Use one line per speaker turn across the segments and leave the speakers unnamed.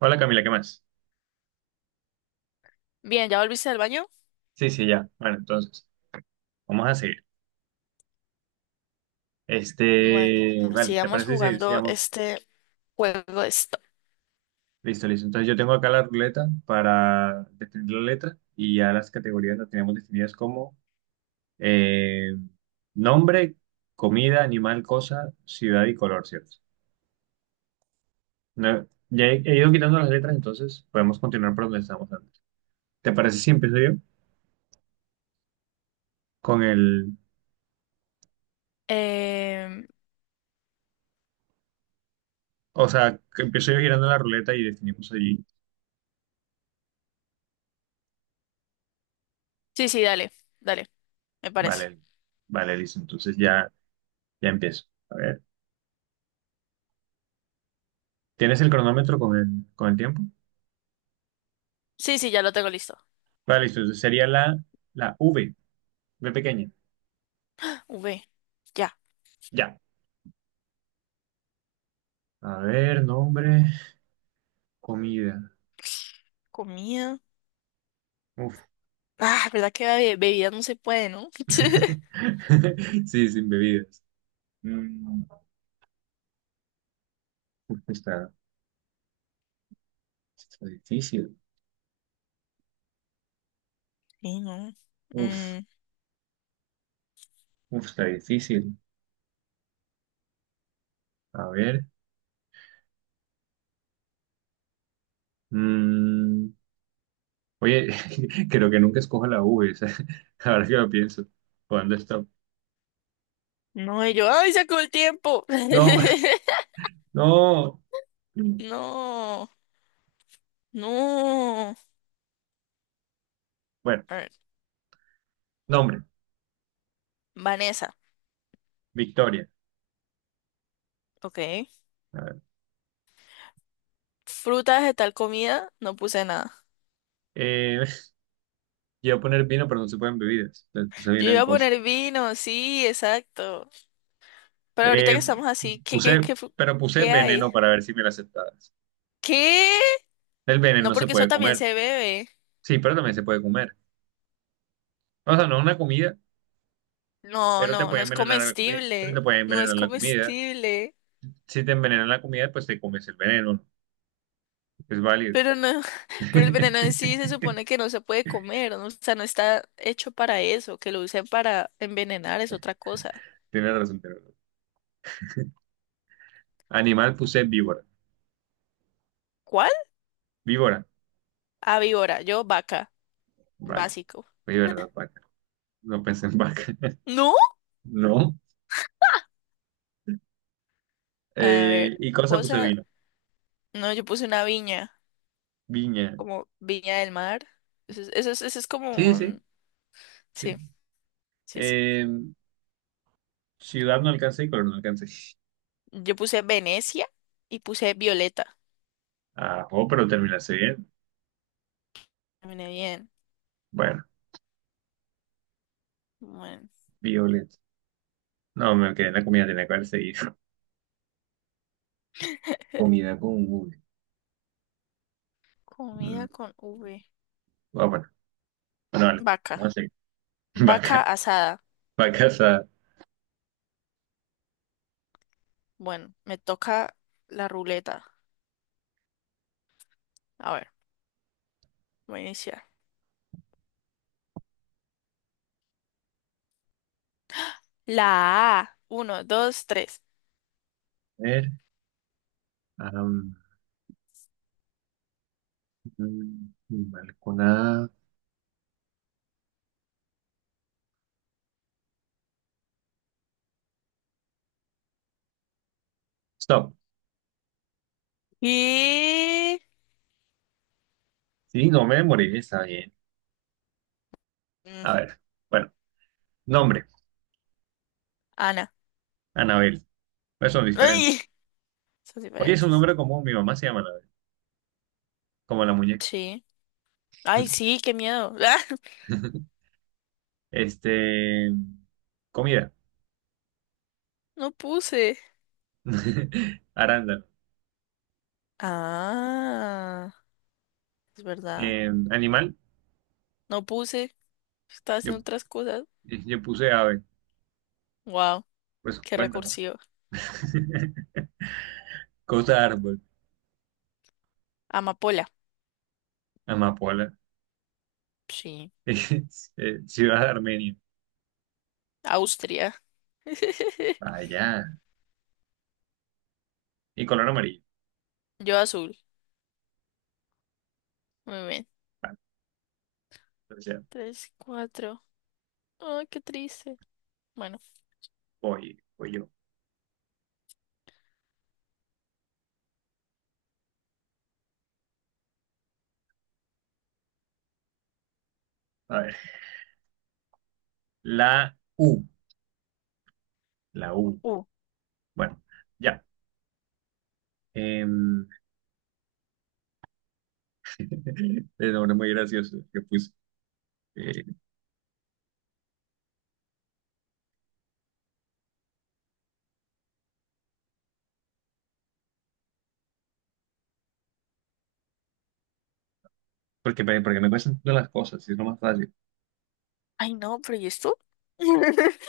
Hola Camila, ¿qué más?
Bien, ¿ya volviste al baño?
Sí, sí, ya. Bueno, entonces, vamos a seguir.
Bueno,
Este, vale, ¿te
sigamos
parece si
jugando
sigamos?
este juego de stop.
Listo, listo. Entonces yo tengo acá la ruleta para definir la letra y ya las categorías las tenemos definidas como eh, nombre, comida, animal, cosa, ciudad y color, ¿cierto? No, ya he ido quitando las letras, entonces podemos continuar por donde estábamos antes. ¿Te parece si empiezo yo con el,
Em,
o sea, que empiezo yo girando la ruleta y definimos allí?
sí, sí, dale, dale, me parece.
Vale, vale, listo. Entonces ya. Ya empiezo. A ver. ¿Tienes el cronómetro con el tiempo?
Sí, sí, ya lo tengo listo.
Vale, listo. Entonces sería la V, V pequeña.
V, ya,
Ya. A ver, nombre, comida.
comida.
Uf.
Ah, ¿verdad que bebida bebidas no se puede, no?
Sí, sin bebidas. Mm, uf, está, está difícil.
Sí, no.
Uf,
Mm,
uf, está difícil. A ver. mm, oye, creo que nunca escojo la V. O sea, ahora que lo pienso. ¿Cuándo está?
no, y yo, ¡ay, se acabó el tiempo!
No, no.
No, no.
Bueno,
A ver,
nombre,
Vanessa,
Victoria.
ok. Fruta, vegetal, comida, no puse nada.
Eh, iba a poner vino, pero no se pueden bebidas. Entonces puse
Yo
vino en
iba a
cosas.
poner vino, sí, exacto. Pero ahorita que
Eh,
estamos así, ¿qué, qué, qué, fu-
pero puse
qué hay?
veneno para ver si me la aceptabas.
¿Qué?
El
No,
veneno se
porque eso
puede
también
comer.
se bebe.
Sí, pero también se puede comer. O sea, no es una comida,
No,
pero te
no, no
puede
es
envenenar la comida. Pero te
comestible.
puede
No es
envenenar la comida.
comestible.
Si te envenenan la comida, pues te comes el veneno, ¿no? Es válido.
Pero no, pero el
Tienes
veneno en sí se supone que no se puede comer, ¿no? O sea, no está hecho para eso. Que lo usen para envenenar es otra cosa.
razón, tienes razón. Animal puse víbora.
¿Cuál?
Víbora.
Ah, víbora. Yo, vaca.
Vaca.
Básico.
Oye, ¿verdad? Vaca. No pensé en vaca.
¿No?
No.
A ver,
Y cosa puse
cosa.
vino.
No, yo puse una viña,
Viña.
como viña del mar. Eso es como
Sí, sí.
un.
Sí.
Sí, sí, sí.
Eh, ciudad no alcancé y color no alcancé.
Yo puse Venecia y puse Violeta.
Ah, oh, pero terminaste bien.
Terminé bien.
Bueno,
Bueno,
Violet. No, me quedé en la comida, tenía que haber seguido. Comida con V. Mm,
comida con V.
ah, bueno, bueno, vale.
Vaca.
Vamos a seguir.
Vaca
Vaca,
asada.
vacas a
Bueno, me toca la ruleta. A ver, voy a iniciar. La A. Uno, dos, tres.
ver. am, animal con A. Stop.
Y,
Sí, no me morí, está bien. A
mm,
ver, bueno, nombre,
Ana.
Anabel. Pues son diferentes.
¡Ay! Son
Oye, es un
diferentes.
nombre común, mi mamá se llama Anabel, como la muñeca.
Sí. Ay, sí, qué miedo. ¡Ah!
Este, comida.
No puse.
Arándano.
Ah, es verdad.
Animal,
No puse. Estaba
yo,
haciendo otras cosas.
yo puse ave.
Wow,
Pues
qué
cuéntalo.
recursivo.
Costa árbol,
Amapola.
amapola.
Sí,
Ciudad de Armenia.
Austria.
Allá. Y color amarillo.
Yo azul. Muy bien.
Vale, entonces ya
Tres, cuatro. Ay, qué triste. Bueno.
voy yo. A ver. La U. La U.
Uh.
Bueno, ya. Em, el nombre muy gracioso que puse. Eh, porque no me cuestan todas las cosas, es lo más fácil.
Ay, no, pero ¿y esto?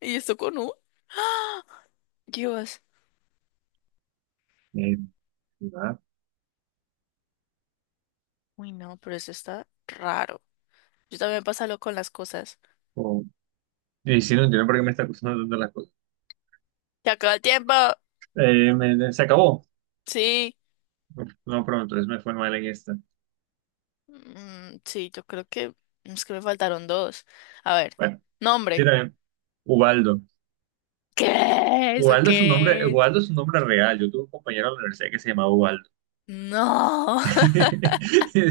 ¿Y esto con U? ¡Ah! Dios.
Eh, ¿Verdad?
Uy, no, pero eso está raro. Yo también pasa loco con las cosas.
O- y si no entiendo por qué me está costando tanto las cosas.
¡Se acabó el tiempo!
Se acabó.
Sí.
No, pero entonces me fue mal en esta.
Mm, sí, yo creo que. Es que me faltaron dos. A ver.
Bueno,
Nombre.
mira, bien. Ubaldo.
¿Qué? ¿Eso
Ubaldo es un nombre,
qué es?
Ubaldo es un nombre real. Yo tuve un compañero en la universidad que se llamaba Ubaldo.
No.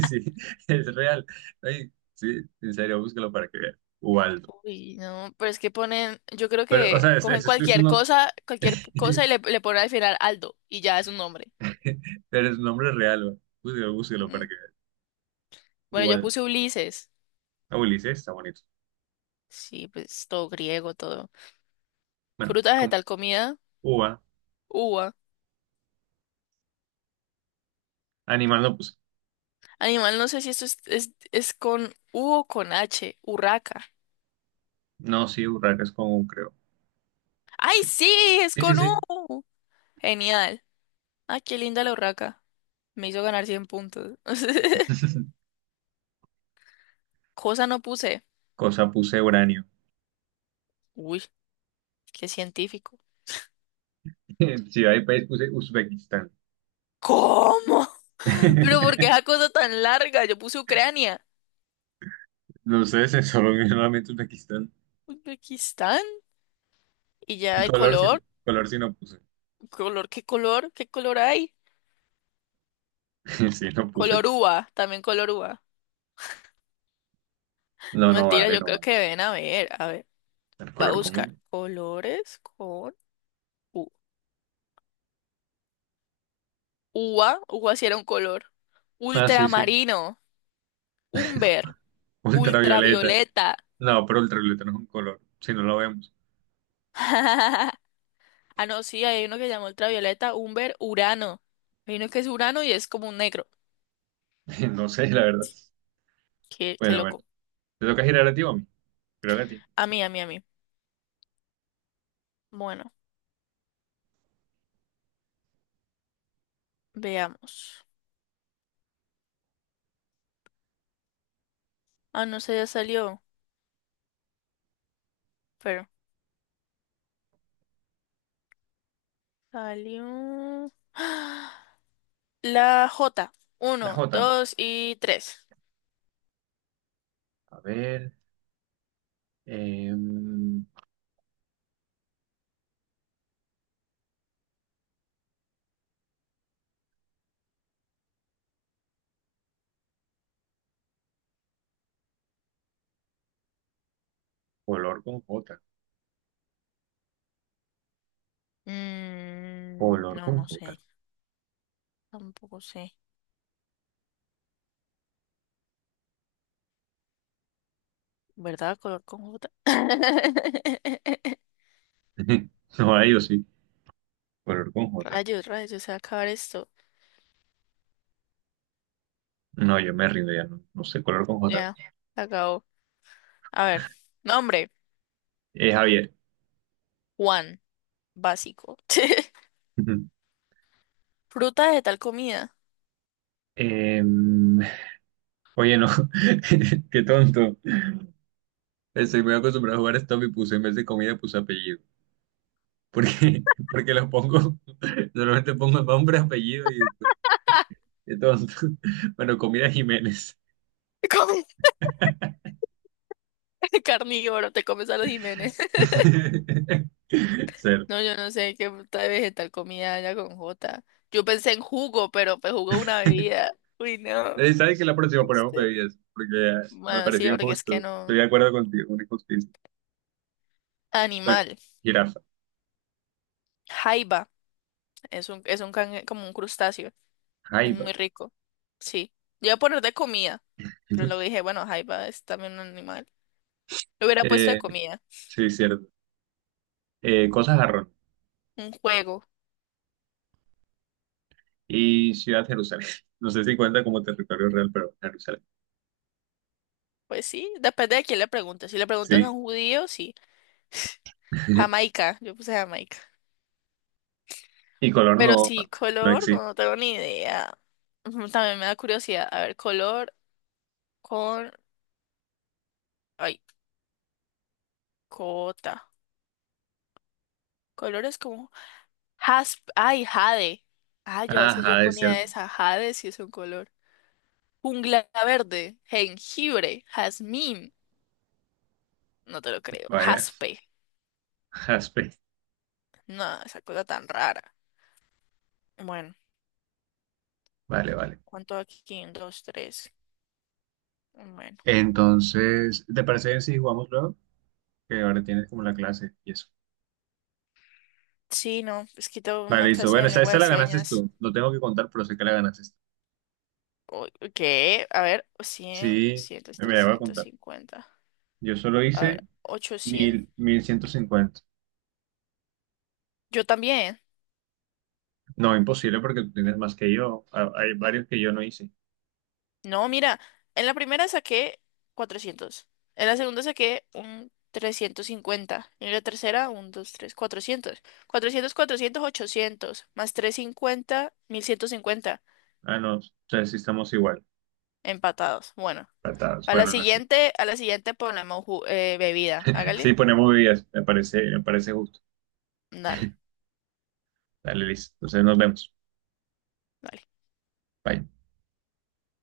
Sí, es real. Ay, sí, en serio, búscalo para que veas. Ubaldo.
Uy, no, pero es que ponen, yo creo
Pero, o
que
sea,
cogen
es uno-
cualquier cosa y le ponen al final Aldo y ya es un nombre.
pero es un nombre real. Güey. Búscalo, búscalo para
Mm.
que veas.
Bueno, yo
Ubaldo.
puse Ulises.
Ah, Ulises, está bonito.
Sí, pues todo griego, todo.
Bueno,
Fruta,
con
vegetal, comida,
uva.
uva.
Animal no puse.
Animal, no sé si esto es con U o con H. Urraca.
No, sí, urraca es común, creo.
¡Ay, sí! Es
Sí, sí,
con
sí.
U. Genial. ¡Ay, qué linda la urraca! Me hizo ganar 100 puntos. Cosa no puse.
Cosa puse uranio.
Uy, qué científico.
Ciudad y país puse Uzbekistán.
¿Cómo? Pero ¿por qué esa cosa tan larga? Yo puse Ucrania,
No sé, se solo solamente Uzbekistán.
Uzbekistán y ya
Y
hay color,
color sí no puse.
¿qué color? ¿Qué color hay?
Sí, no puse.
Color uva, también color uva.
No,
No,
no
mentira,
vale,
yo
no
creo
vale.
que ven a ver,
El
va a
color
buscar
común.
colores con u- uva, uva si era un color.
Ah, sí, sí.
Ultramarino, umber,
Ultravioleta.
ultravioleta.
No, pero ultravioleta no es un color. Si no lo vemos.
Ah, no, sí, hay uno que llama ultravioleta, umber, urano. Hay uno que es urano y es como un negro.
No sé, la verdad.
Qué
Bueno, bueno.
loco.
¿Te toca girar a ti o a mí? Creo que a ti.
A mí, a mí, a mí. Bueno. Veamos. Ah, no sé, ya salió. Pero salió. ¡Ah! La J.
La
Uno,
J.
dos y tres.
A ver. em, color con J.
Mm,
Color
no, no
con J.
sé. Tampoco sé. ¿Verdad? Color con J.
No hay, yo sí. Color con J.
Rayos, rayos, se va a acabar esto.
No, yo me rindo ya. No, no sé, color con J.
Ya, se acabó. A ver. Nombre.
Javier.
Juan. Básico.
Ujú.
Fruta de tal comida.
Em, oye, no, qué tonto. Estoy muy acostumbrado a jugar stop y puse en vez de comida, puse apellido. Porque lo pongo, normalmente pongo nombre, apellido y después, qué tonto. Bueno, comida Jiménez.
Come- Carnívoro, te comes a los Jiménez.
Cero.
No, yo no sé qué puta de vegetal comida haya con J. Yo pensé en jugo, pero pues jugo es una bebida. Uy, no.
¿Sabes que la próxima ponemos
¿Viste?
bebidas? Porque me
Bueno, sí,
pareció
porque es
injusto.
que
Estoy
no.
de acuerdo contigo, una injusticia. Bueno,
Animal.
jirafa,
Jaiba. Como un crustáceo. Es
jaiba.
muy rico. Sí. Yo iba a poner de comida, pero luego dije, bueno, jaiba es también un animal. Lo hubiera puesto de
Eh,
comida.
sí, cierto. Cosas arroz.
Un juego.
Y Ciudad Jerusalén. No sé si cuenta como territorio real, pero Jerusalén.
Pues sí, depende de quién le preguntes. Si le preguntas a
Sí.
un judío, sí. Jamaica. Yo puse Jamaica.
Y color
Pero
no,
sí,
no
color, no,
existe.
no tengo ni idea. Ujú, también me da curiosidad. A ver, color con. Ay, cota. Colores como. Jasp. Ay, jade. Ah, yo a veces yo
Ajá, es
ponía
cierto.
esa. Jade si es un color. Jungla verde. Jengibre. Jazmín. No te lo creo.
Vaya,
Jaspe.
jaspe.
No, esa cosa tan rara. Bueno,
Vale, vale.
¿cuánto aquí? Un, dos, tres. Bueno.
Entonces, ¿te parece bien si jugamos luego? Que ahora tienes como la clase y eso.
Sí, no. Es que tengo
Vale,
una
listo.
clase
Bueno,
de
esta,
lengua
esta
de
la ganaste
señas.
tú. No tengo que contar, pero sé que la ganaste tú.
O- ¿Qué? A ver, 100,
Sí, me la voy a
trescientos
contar.
cincuenta
Yo solo
A ver,
hice
800.
1.000, 1.150.
Yo también.
No, imposible porque tú tienes más que yo. Ah, hay varios que yo no hice.
No, mira, en la primera saqué 400. En la segunda saqué un 350. Y en la tercera, un 2 3 400 400 400 ochocientos. Más 350 1150.
Ah, no. O sea, sí estamos igual.
Empatados. Bueno,
Atados.
a la
Bueno, no sé.
siguiente, ponemos bebida.
Sí,
Hágale.
ponemos bebidas. Me parece justo.
Dale,
Dale, listo. Entonces nos vemos.
dale.
Bye.